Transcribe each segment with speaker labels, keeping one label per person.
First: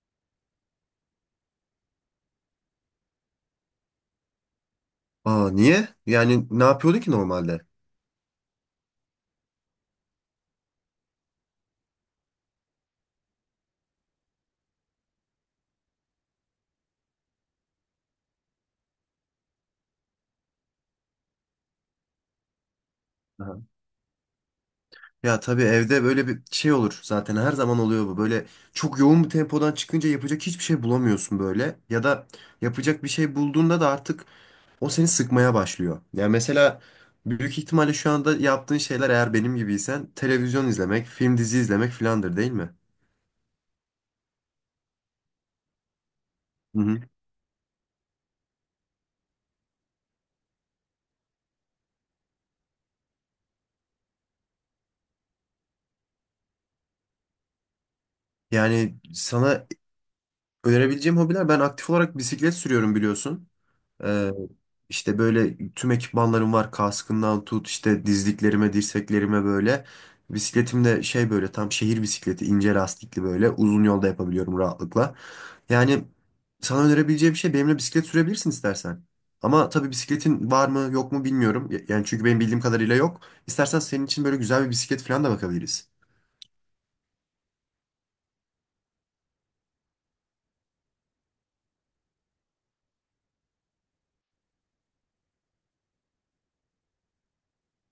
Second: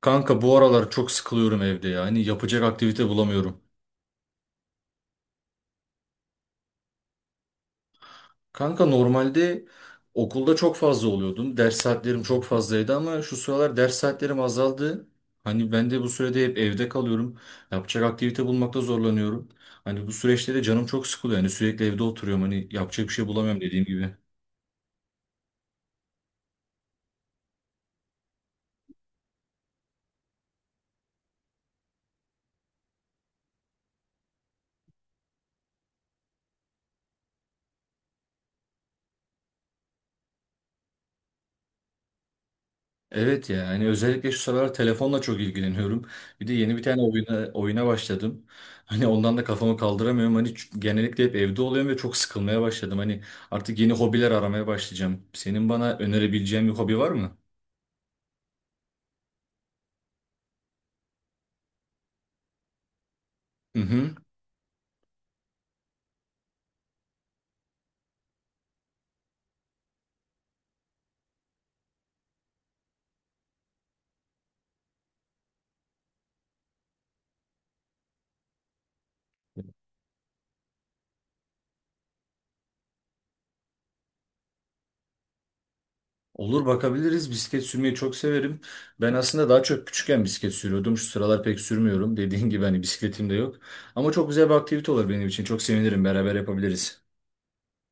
Speaker 1: Kanka bu aralar çok sıkılıyorum evde ya. Hani yapacak aktivite bulamıyorum.
Speaker 2: Aa niye? Yani ne yapıyordu ki normalde?
Speaker 1: Kanka normalde okulda çok fazla oluyordum. Ders saatlerim çok fazlaydı ama şu sıralar ders saatlerim azaldı. Hani ben de bu sürede hep evde kalıyorum. Yapacak aktivite bulmakta zorlanıyorum. Hani bu süreçte de canım çok sıkılıyor. Hani sürekli evde oturuyorum. Hani yapacak bir şey
Speaker 2: Aha.
Speaker 1: bulamıyorum dediğim gibi.
Speaker 2: Ya tabii evde böyle bir şey olur zaten her zaman oluyor bu. Böyle çok yoğun bir tempodan çıkınca yapacak hiçbir şey bulamıyorsun böyle. Ya da yapacak bir şey bulduğunda da artık o seni sıkmaya başlıyor. Yani mesela büyük ihtimalle şu anda yaptığın şeyler eğer benim gibiysen televizyon izlemek, film dizi izlemek filandır değil mi?
Speaker 1: Evet ya, hani özellikle şu sıralar telefonla çok ilgileniyorum. Bir de yeni
Speaker 2: Hı
Speaker 1: bir
Speaker 2: hı.
Speaker 1: tane oyuna başladım. Hani ondan da kafamı kaldıramıyorum. Hani genellikle hep evde oluyorum ve çok sıkılmaya başladım. Hani artık yeni hobiler aramaya başlayacağım. Senin bana önerebileceğin bir hobi var mı?
Speaker 2: Yani sana önerebileceğim hobiler ben aktif olarak bisiklet sürüyorum biliyorsun.
Speaker 1: Hı hı.
Speaker 2: Ee, işte böyle tüm ekipmanlarım var. Kaskından tut işte dizliklerime, dirseklerime böyle. Bisikletim de şey böyle tam şehir bisikleti ince lastikli böyle. Uzun yolda yapabiliyorum rahatlıkla. Yani sana önerebileceğim şey benimle bisiklet sürebilirsin istersen. Ama tabii bisikletin var mı yok mu bilmiyorum. Yani çünkü benim bildiğim kadarıyla yok. İstersen senin için böyle güzel bir bisiklet falan da bakabiliriz.
Speaker 1: Olur, bakabiliriz. Bisiklet sürmeyi çok severim. Ben aslında daha çok küçükken bisiklet sürüyordum. Şu sıralar pek sürmüyorum. Dediğin gibi hani bisikletim de yok. Ama çok güzel bir aktivite olur benim için. Çok sevinirim. Beraber yapabiliriz.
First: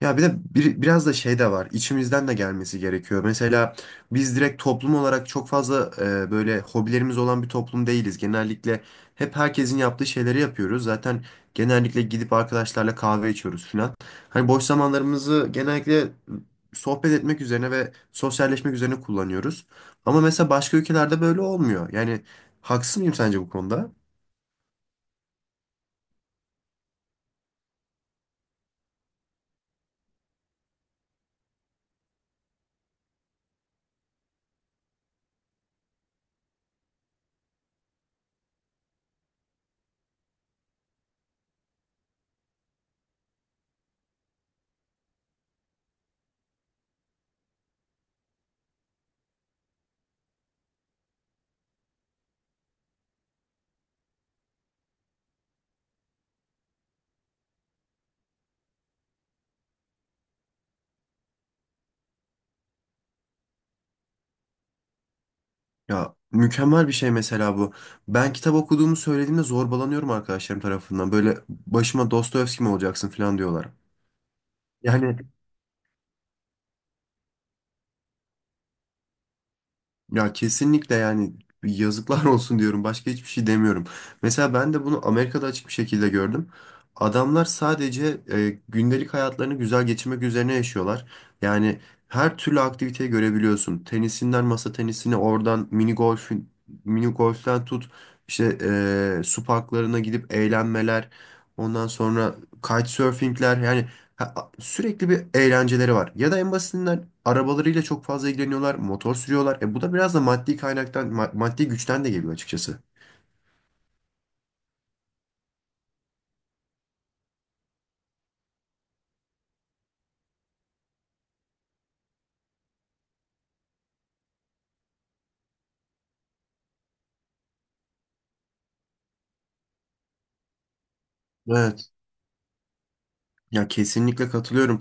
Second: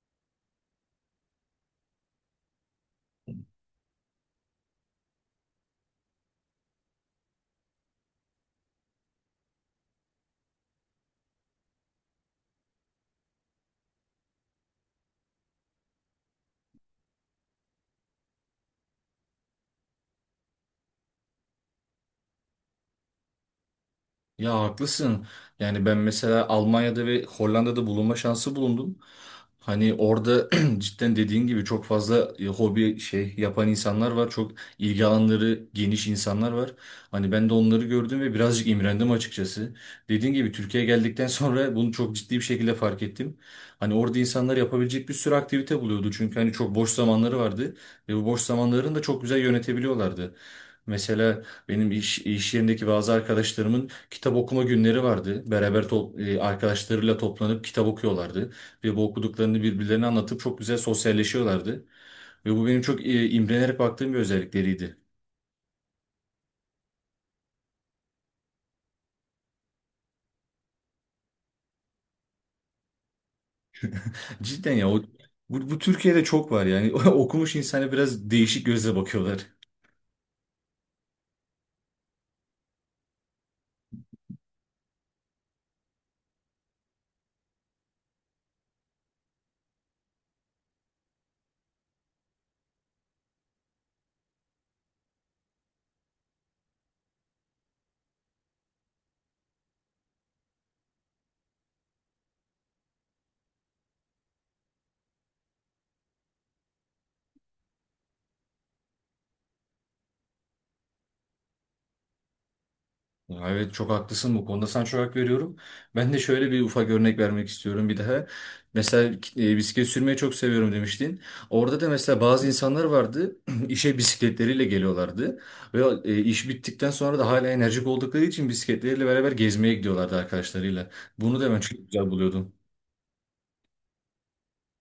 Speaker 2: Ya bir de biraz da şey de var. İçimizden de gelmesi gerekiyor. Mesela biz direkt toplum olarak çok fazla böyle hobilerimiz olan bir toplum değiliz. Genellikle hep herkesin yaptığı şeyleri yapıyoruz. Zaten genellikle gidip arkadaşlarla kahve içiyoruz falan. Hani boş zamanlarımızı genellikle sohbet etmek üzerine ve sosyalleşmek üzerine kullanıyoruz. Ama mesela başka ülkelerde böyle olmuyor. Yani haksız mıyım sence bu konuda?
Speaker 1: Ya haklısın. Yani ben mesela Almanya'da ve Hollanda'da bulunma şansı bulundum. Hani orada cidden dediğin gibi çok fazla hobi şey yapan insanlar var. Çok ilgi alanları geniş insanlar var. Hani ben de onları gördüm ve birazcık imrendim açıkçası. Dediğin gibi Türkiye'ye geldikten sonra bunu çok ciddi bir şekilde fark ettim. Hani orada insanlar yapabilecek bir sürü aktivite buluyordu. Çünkü hani çok boş zamanları vardı ve bu boş zamanlarını da çok güzel yönetebiliyorlardı. Mesela benim iş yerindeki bazı arkadaşlarımın kitap okuma günleri vardı. Beraber arkadaşlarıyla toplanıp kitap okuyorlardı. Ve bu okuduklarını birbirlerine anlatıp çok güzel sosyalleşiyorlardı. Ve bu benim çok imrenerek baktığım bir özellikleriydi.
Speaker 2: Ya mükemmel bir şey mesela bu. Ben kitap okuduğumu söylediğimde zorbalanıyorum arkadaşlarım tarafından. Böyle başıma Dostoyevski mi olacaksın falan diyorlar.
Speaker 1: Cidden ya o,
Speaker 2: Yani.
Speaker 1: bu, bu Türkiye'de çok var yani. Okumuş insana biraz değişik gözle bakıyorlar.
Speaker 2: Ya kesinlikle yani yazıklar olsun diyorum. Başka hiçbir şey demiyorum. Mesela ben de bunu Amerika'da açık bir şekilde gördüm. Adamlar sadece gündelik hayatlarını güzel geçirmek üzerine yaşıyorlar. Yani her türlü aktiviteyi görebiliyorsun. Tenisinden masa tenisine, oradan mini golf, mini golf'ten tut işte su parklarına gidip eğlenmeler. Ondan sonra kitesurfingler yani. Ha, sürekli bir eğlenceleri var. Ya da en basitinden arabalarıyla çok fazla ilgileniyorlar, motor sürüyorlar. E bu da biraz da maddi kaynaktan, maddi güçten de geliyor açıkçası.
Speaker 1: Ya, evet, çok haklısın bu konuda, sana çok hak veriyorum. Ben de şöyle bir ufak örnek vermek istiyorum bir daha. Mesela bisiklet sürmeyi çok seviyorum demiştin. Orada da mesela bazı insanlar vardı işe bisikletleriyle geliyorlardı. Ve iş bittikten sonra da hala enerjik oldukları için bisikletleriyle beraber gezmeye gidiyorlardı arkadaşlarıyla. Bunu da ben çok
Speaker 2: Evet.
Speaker 1: güzel buluyordum.
Speaker 2: Ya kesinlikle katılıyorum.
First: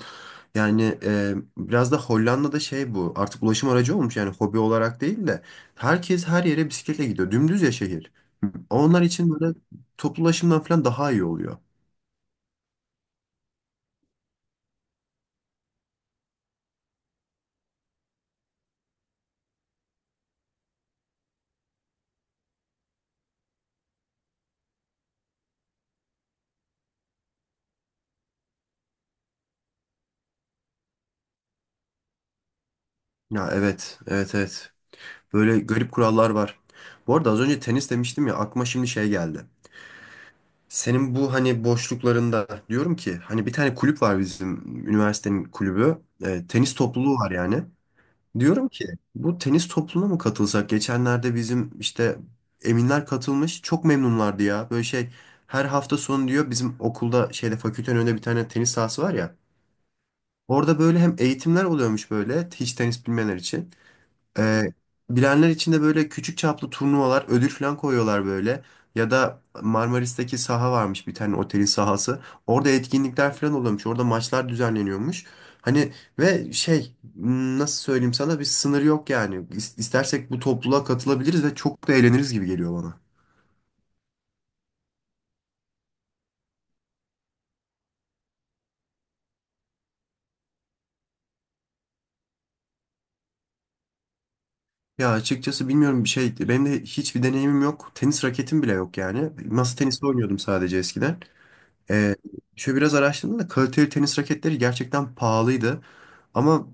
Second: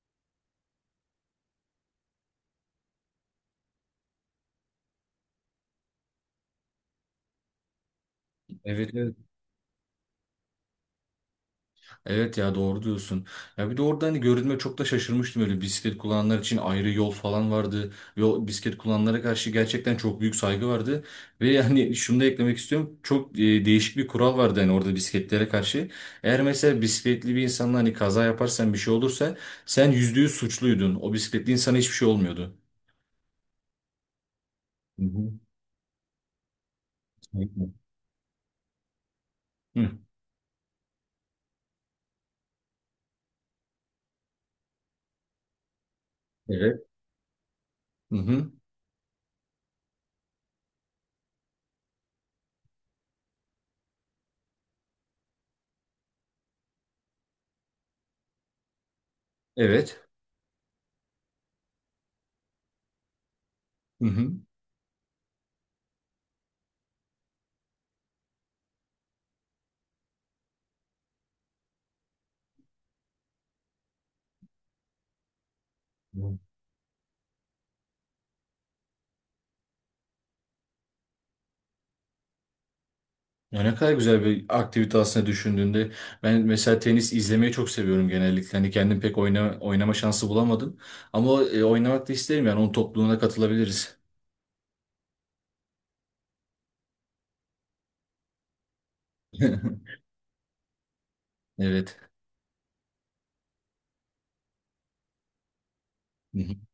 Speaker 2: Yani biraz da Hollanda'da şey bu. Artık ulaşım aracı olmuş yani hobi olarak değil de herkes her yere bisikletle gidiyor. Dümdüz ya şehir.
Speaker 1: Evet,
Speaker 2: Onlar
Speaker 1: evet.
Speaker 2: için böyle toplu ulaşımdan falan daha iyi oluyor.
Speaker 1: Evet ya, doğru diyorsun. Ya bir de orada hani görünme çok da şaşırmıştım, öyle bisiklet kullananlar için ayrı yol falan vardı. Yol bisiklet kullananlara karşı gerçekten çok büyük saygı vardı. Ve yani şunu da eklemek istiyorum. Çok değişik bir kural vardı hani orada bisikletlere karşı. Eğer mesela bisikletli bir insanla hani kaza yaparsan bir şey olursa sen %100 suçluydun. O bisikletli insana hiçbir şey olmuyordu.
Speaker 2: Ya evet, evet, evet.
Speaker 1: Hı hı.
Speaker 2: Böyle garip kurallar var. Bu arada az önce tenis demiştim ya aklıma şimdi şey geldi.
Speaker 1: Hı.
Speaker 2: Senin bu hani boşluklarında diyorum ki hani bir tane kulüp var bizim üniversitenin kulübü. E, tenis
Speaker 1: Evet.
Speaker 2: topluluğu var yani.
Speaker 1: Hı hı.
Speaker 2: Diyorum ki bu tenis topluluğuna mı katılsak? Geçenlerde bizim işte Eminler katılmış. Çok memnunlardı ya. Böyle şey her hafta sonu diyor bizim okulda şeyde fakültenin önünde bir tane tenis sahası var ya.
Speaker 1: Evet.
Speaker 2: Orada böyle hem eğitimler oluyormuş böyle hiç tenis bilmeyenler için.
Speaker 1: Hı hı.
Speaker 2: Ee, bilenler için de böyle küçük çaplı turnuvalar, ödül falan koyuyorlar böyle. Ya da Marmaris'teki saha varmış bir tane otelin sahası. Orada etkinlikler falan oluyormuş. Orada maçlar düzenleniyormuş. Hani ve şey nasıl söyleyeyim sana bir sınır yok yani. İstersek bu topluluğa katılabiliriz ve çok da eğleniriz gibi geliyor bana.
Speaker 1: Ya ne kadar güzel bir aktivite aslında düşündüğünde. Ben mesela tenis izlemeyi çok seviyorum genellikle. Hani kendim pek oynama şansı bulamadım. Ama oynamak da isterim, yani onun topluluğuna katılabiliriz.
Speaker 2: Ya açıkçası bilmiyorum bir şey benim de hiçbir deneyimim yok. Tenis raketim bile yok yani. Masa tenisi oynuyordum sadece eskiden.
Speaker 1: Evet.
Speaker 2: Ee, şöyle biraz araştırdım da kaliteli tenis raketleri gerçekten pahalıydı.
Speaker 1: Hı hı.
Speaker 2: Ama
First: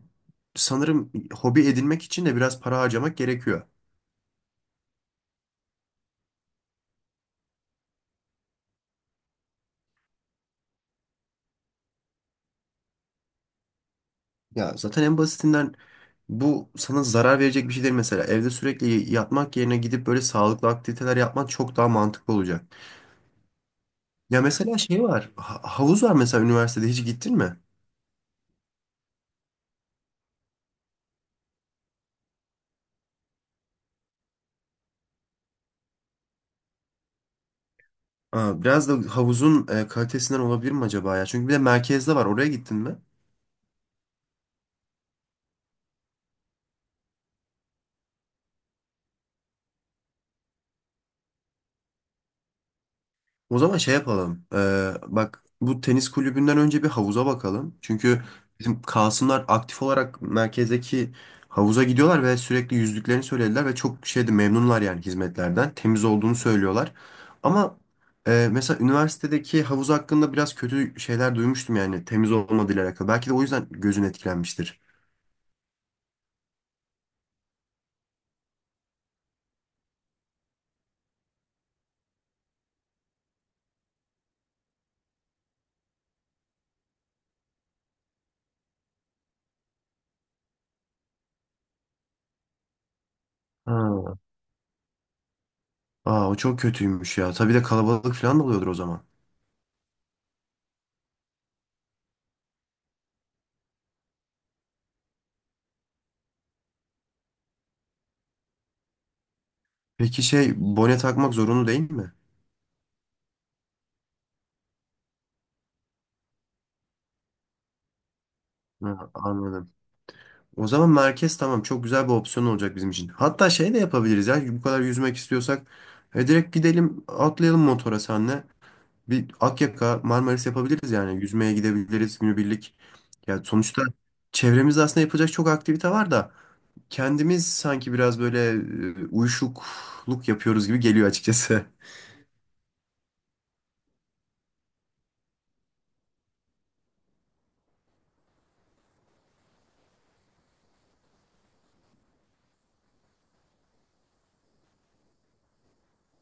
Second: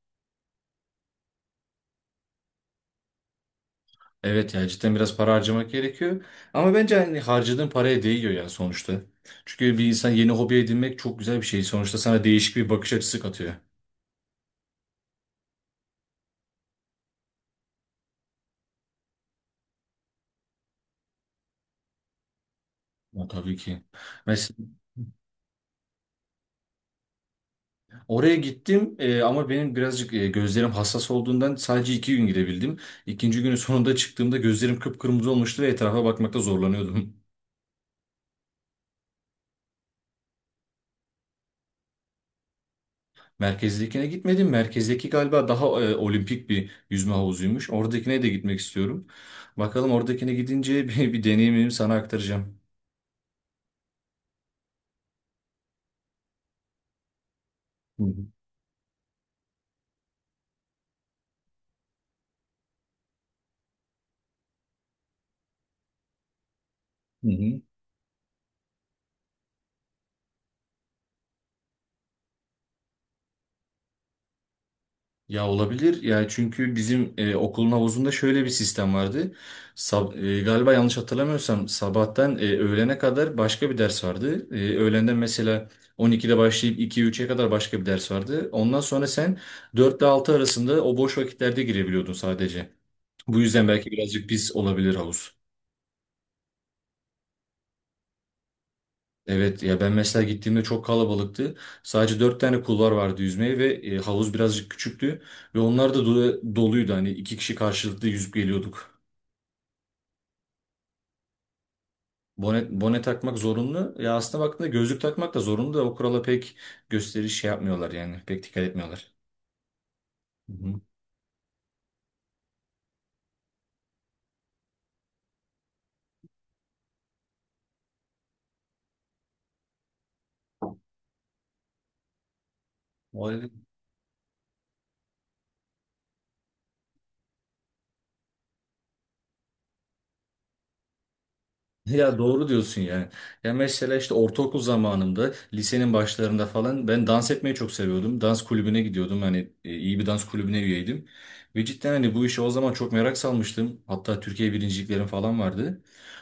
Speaker 2: sanırım hobi edinmek için de biraz para harcamak gerekiyor.
Speaker 1: Evet ya, cidden biraz para harcamak gerekiyor. Ama bence hani harcadığın paraya değiyor ya, sonuçta. Çünkü bir insan yeni hobi edinmek çok güzel bir şey. Sonuçta sana değişik bir bakış açısı katıyor.
Speaker 2: Ya zaten en basitinden bu sana zarar verecek bir şey değil mesela. Evde sürekli yatmak yerine gidip böyle sağlıklı aktiviteler yapman çok daha mantıklı olacak.
Speaker 1: Ya tabii ki.
Speaker 2: Ya
Speaker 1: Mesela,
Speaker 2: mesela şey var, havuz var mesela üniversitede hiç gittin mi?
Speaker 1: oraya gittim, ama benim birazcık gözlerim hassas olduğundan sadece 2 gün gidebildim. İkinci günün sonunda çıktığımda gözlerim kıpkırmızı olmuştu ve etrafa bakmakta zorlanıyordum.
Speaker 2: Aa, biraz da havuzun kalitesinden olabilir mi acaba ya? Çünkü bir de merkezde var. Oraya gittin mi?
Speaker 1: Merkezdekine gitmedim. Merkezdeki galiba daha olimpik bir yüzme havuzuymuş. Oradakine de gitmek istiyorum. Bakalım, oradakine gidince bir deneyimimi sana aktaracağım.
Speaker 2: O zaman şey yapalım. Bak bu tenis kulübünden önce bir havuza bakalım.
Speaker 1: Hı hı.
Speaker 2: Çünkü bizim Kasımlar aktif olarak merkezdeki havuza gidiyorlar ve sürekli yüzdüklerini söylediler ve çok şeyde memnunlar yani hizmetlerden. Temiz olduğunu söylüyorlar.
Speaker 1: Hı hı.
Speaker 2: Ama mesela üniversitedeki havuz hakkında biraz kötü şeyler duymuştum yani temiz olmadığıyla alakalı. Belki de o yüzden gözün etkilenmiştir.
Speaker 1: Ya olabilir. Yani çünkü bizim okulun havuzunda şöyle bir sistem vardı. Galiba yanlış hatırlamıyorsam sabahtan öğlene kadar başka bir ders vardı. Öğlenden mesela 12'de başlayıp 2-3'e kadar başka bir ders vardı. Ondan sonra sen 4 ile 6 arasında o boş vakitlerde girebiliyordun sadece. Bu yüzden, evet. belki
Speaker 2: Ha.
Speaker 1: birazcık pis olabilir havuz.
Speaker 2: Aa o çok kötüymüş ya. Tabii de kalabalık falan da oluyordur o zaman.
Speaker 1: Evet ya, ben mesela gittiğimde çok kalabalıktı. Sadece 4 tane kulvar vardı yüzmeye ve havuz birazcık küçüktü. Ve onlar da doluydu. Hani iki kişi karşılıklı yüzüp geliyorduk.
Speaker 2: Peki şey bone takmak zorunlu değil mi?
Speaker 1: Bone takmak zorunlu. Ya aslında baktığında gözlük takmak da zorunlu da, o kurala pek gösteriş şey yapmıyorlar yani. Pek dikkat etmiyorlar.
Speaker 2: Ha, anladım.
Speaker 1: Hı
Speaker 2: O
Speaker 1: hı.
Speaker 2: zaman merkez tamam çok güzel bir opsiyon olacak bizim için. Hatta şey de yapabiliriz ya bu kadar yüzmek istiyorsak direkt gidelim atlayalım motora senle. Bir Akyaka Marmaris yapabiliriz yani yüzmeye gidebiliriz günübirlik.
Speaker 1: O
Speaker 2: Ya sonuçta çevremizde aslında yapacak çok aktivite var da kendimiz sanki biraz böyle uyuşukluk yapıyoruz gibi geliyor açıkçası.
Speaker 1: Ya, doğru diyorsun yani. Ya mesela işte ortaokul zamanımda, lisenin başlarında falan ben dans etmeyi çok seviyordum. Dans kulübüne gidiyordum. Hani iyi bir dans kulübüne üyeydim. Ve cidden hani bu işe o zaman çok merak salmıştım. Hatta Türkiye birinciliklerim falan vardı.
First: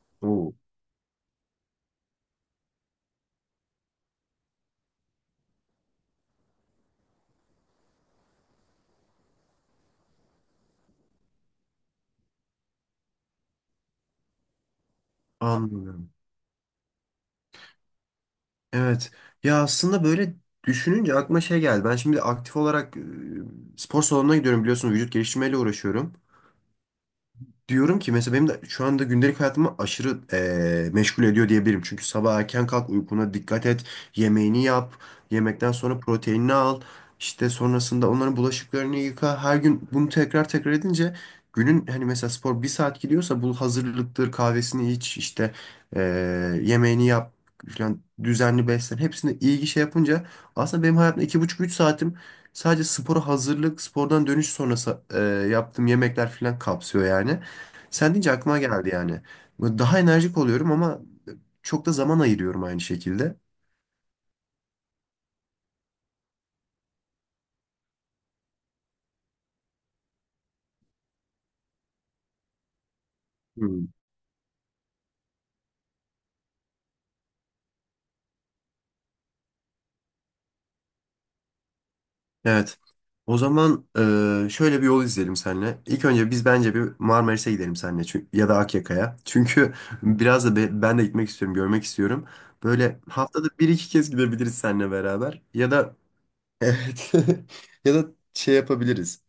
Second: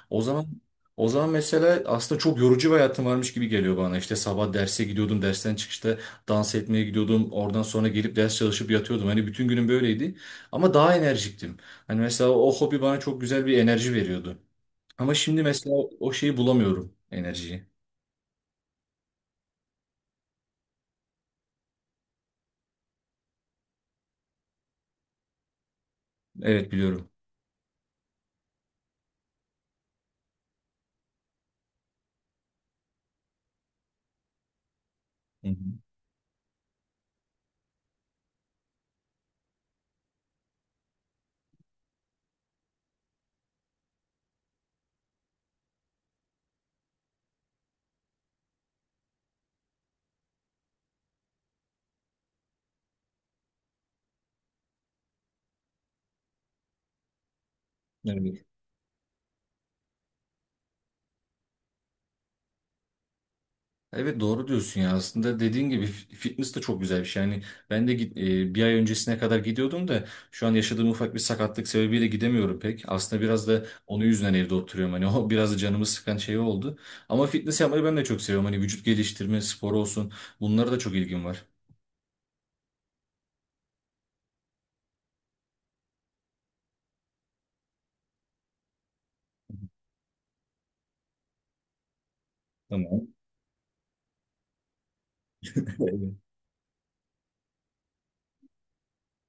Speaker 1: O zaman
Speaker 2: Oo.
Speaker 1: o zaman mesela aslında çok yorucu bir hayatım varmış gibi geliyor bana. İşte sabah derse gidiyordum, dersten çıkışta dans etmeye gidiyordum. Oradan sonra gelip ders çalışıp yatıyordum. Hani bütün günüm böyleydi. Ama daha enerjiktim. Hani mesela o hobi bana çok güzel bir enerji veriyordu. Ama şimdi mesela o
Speaker 2: Anladım.
Speaker 1: şeyi bulamıyorum, enerjiyi.
Speaker 2: Evet. Ya aslında böyle düşününce aklıma şey geldi. Ben şimdi aktif olarak spor salonuna gidiyorum biliyorsun vücut geliştirmeyle uğraşıyorum
Speaker 1: Evet, biliyorum.
Speaker 2: diyorum ki mesela benim de şu anda gündelik hayatımı aşırı meşgul ediyor diyebilirim. Çünkü sabah erken kalk, uykuna dikkat et, yemeğini yap,
Speaker 1: Hı hı.
Speaker 2: yemekten sonra proteinini al, işte sonrasında onların bulaşıklarını yıka. Her gün bunu tekrar tekrar edince günün hani mesela spor 1 saat gidiyorsa bu hazırlıktır, kahvesini iç, işte eee, yemeğini yap falan düzenli beslen. Hepsini ilgi şey yapınca aslında benim hayatımda iki buçuk üç saatim sadece spora hazırlık, spordan dönüş sonrası yaptığım yemekler falan kapsıyor yani. Sen deyince
Speaker 1: Evet.
Speaker 2: aklıma geldi yani. Böyle daha enerjik oluyorum ama çok da zaman ayırıyorum aynı şekilde.
Speaker 1: Evet, doğru diyorsun ya. Aslında dediğin gibi fitness de çok güzel bir şey. Yani ben de bir ay öncesine kadar gidiyordum da şu an yaşadığım ufak bir sakatlık sebebiyle gidemiyorum pek. Aslında biraz da
Speaker 2: Hmm.
Speaker 1: onun yüzünden evde oturuyorum. Hani o biraz da canımı sıkan şey oldu. Ama fitness yapmayı ben de çok seviyorum. Hani vücut geliştirme, spor olsun. Bunlara da çok ilgim var.
Speaker 2: Evet. O zaman şöyle bir yol izleyelim seninle. İlk önce biz bence bir Marmaris'e gidelim seninle çünkü, ya da Akyaka'ya. Çünkü biraz da ben de gitmek istiyorum, görmek istiyorum. Böyle
Speaker 1: Tamam.
Speaker 2: haftada bir iki kez gidebiliriz seninle beraber. Ya da evet. Ya da şey yapabiliriz.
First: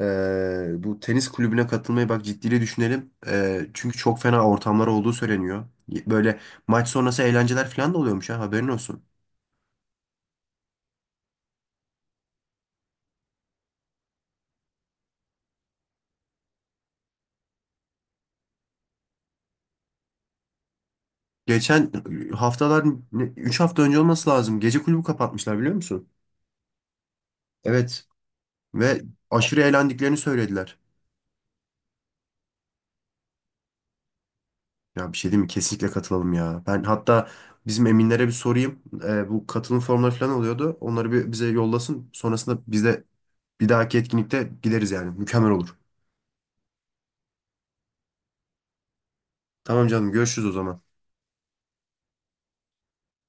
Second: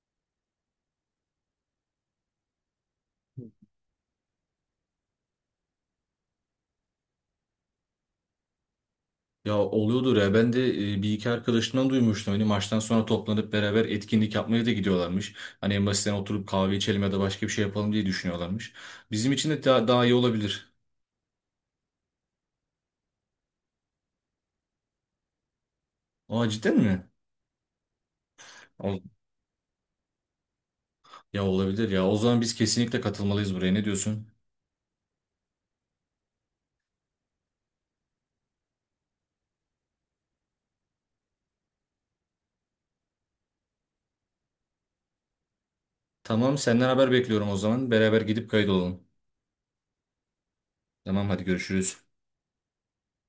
Speaker 2: Ee, bu tenis kulübüne katılmayı bak ciddiyle düşünelim. Çünkü çok fena ortamlar olduğu söyleniyor. Böyle maç sonrası eğlenceler falan da oluyormuş haberin olsun.
Speaker 1: Ya oluyordur ya. Ben de bir iki arkadaşımdan duymuştum. Hani maçtan sonra toplanıp beraber etkinlik yapmaya da gidiyorlarmış. Hani en basitinden oturup kahve içelim ya da başka bir şey yapalım diye düşünüyorlarmış. Bizim için de daha iyi olabilir.
Speaker 2: Geçen haftalar 3 hafta önce olması lazım. Gece kulübü kapatmışlar biliyor musun?
Speaker 1: Aa, cidden mi?
Speaker 2: Evet.
Speaker 1: Ol-
Speaker 2: Ve aşırı eğlendiklerini söylediler.
Speaker 1: Ya, olabilir ya. O zaman biz kesinlikle katılmalıyız buraya. Ne diyorsun?
Speaker 2: Ya bir şey diyeyim mi? Kesinlikle katılalım ya. Ben hatta bizim Eminlere bir sorayım. Bu katılım formları falan oluyordu. Onları bir bize yollasın. Sonrasında biz de bir dahaki etkinlikte gideriz yani. Mükemmel olur.
Speaker 1: Tamam, senden haber bekliyorum o zaman. Beraber gidip kayıt olalım.
Speaker 2: Tamam canım görüşürüz o zaman.
Speaker 1: Tamam, hadi görüşürüz.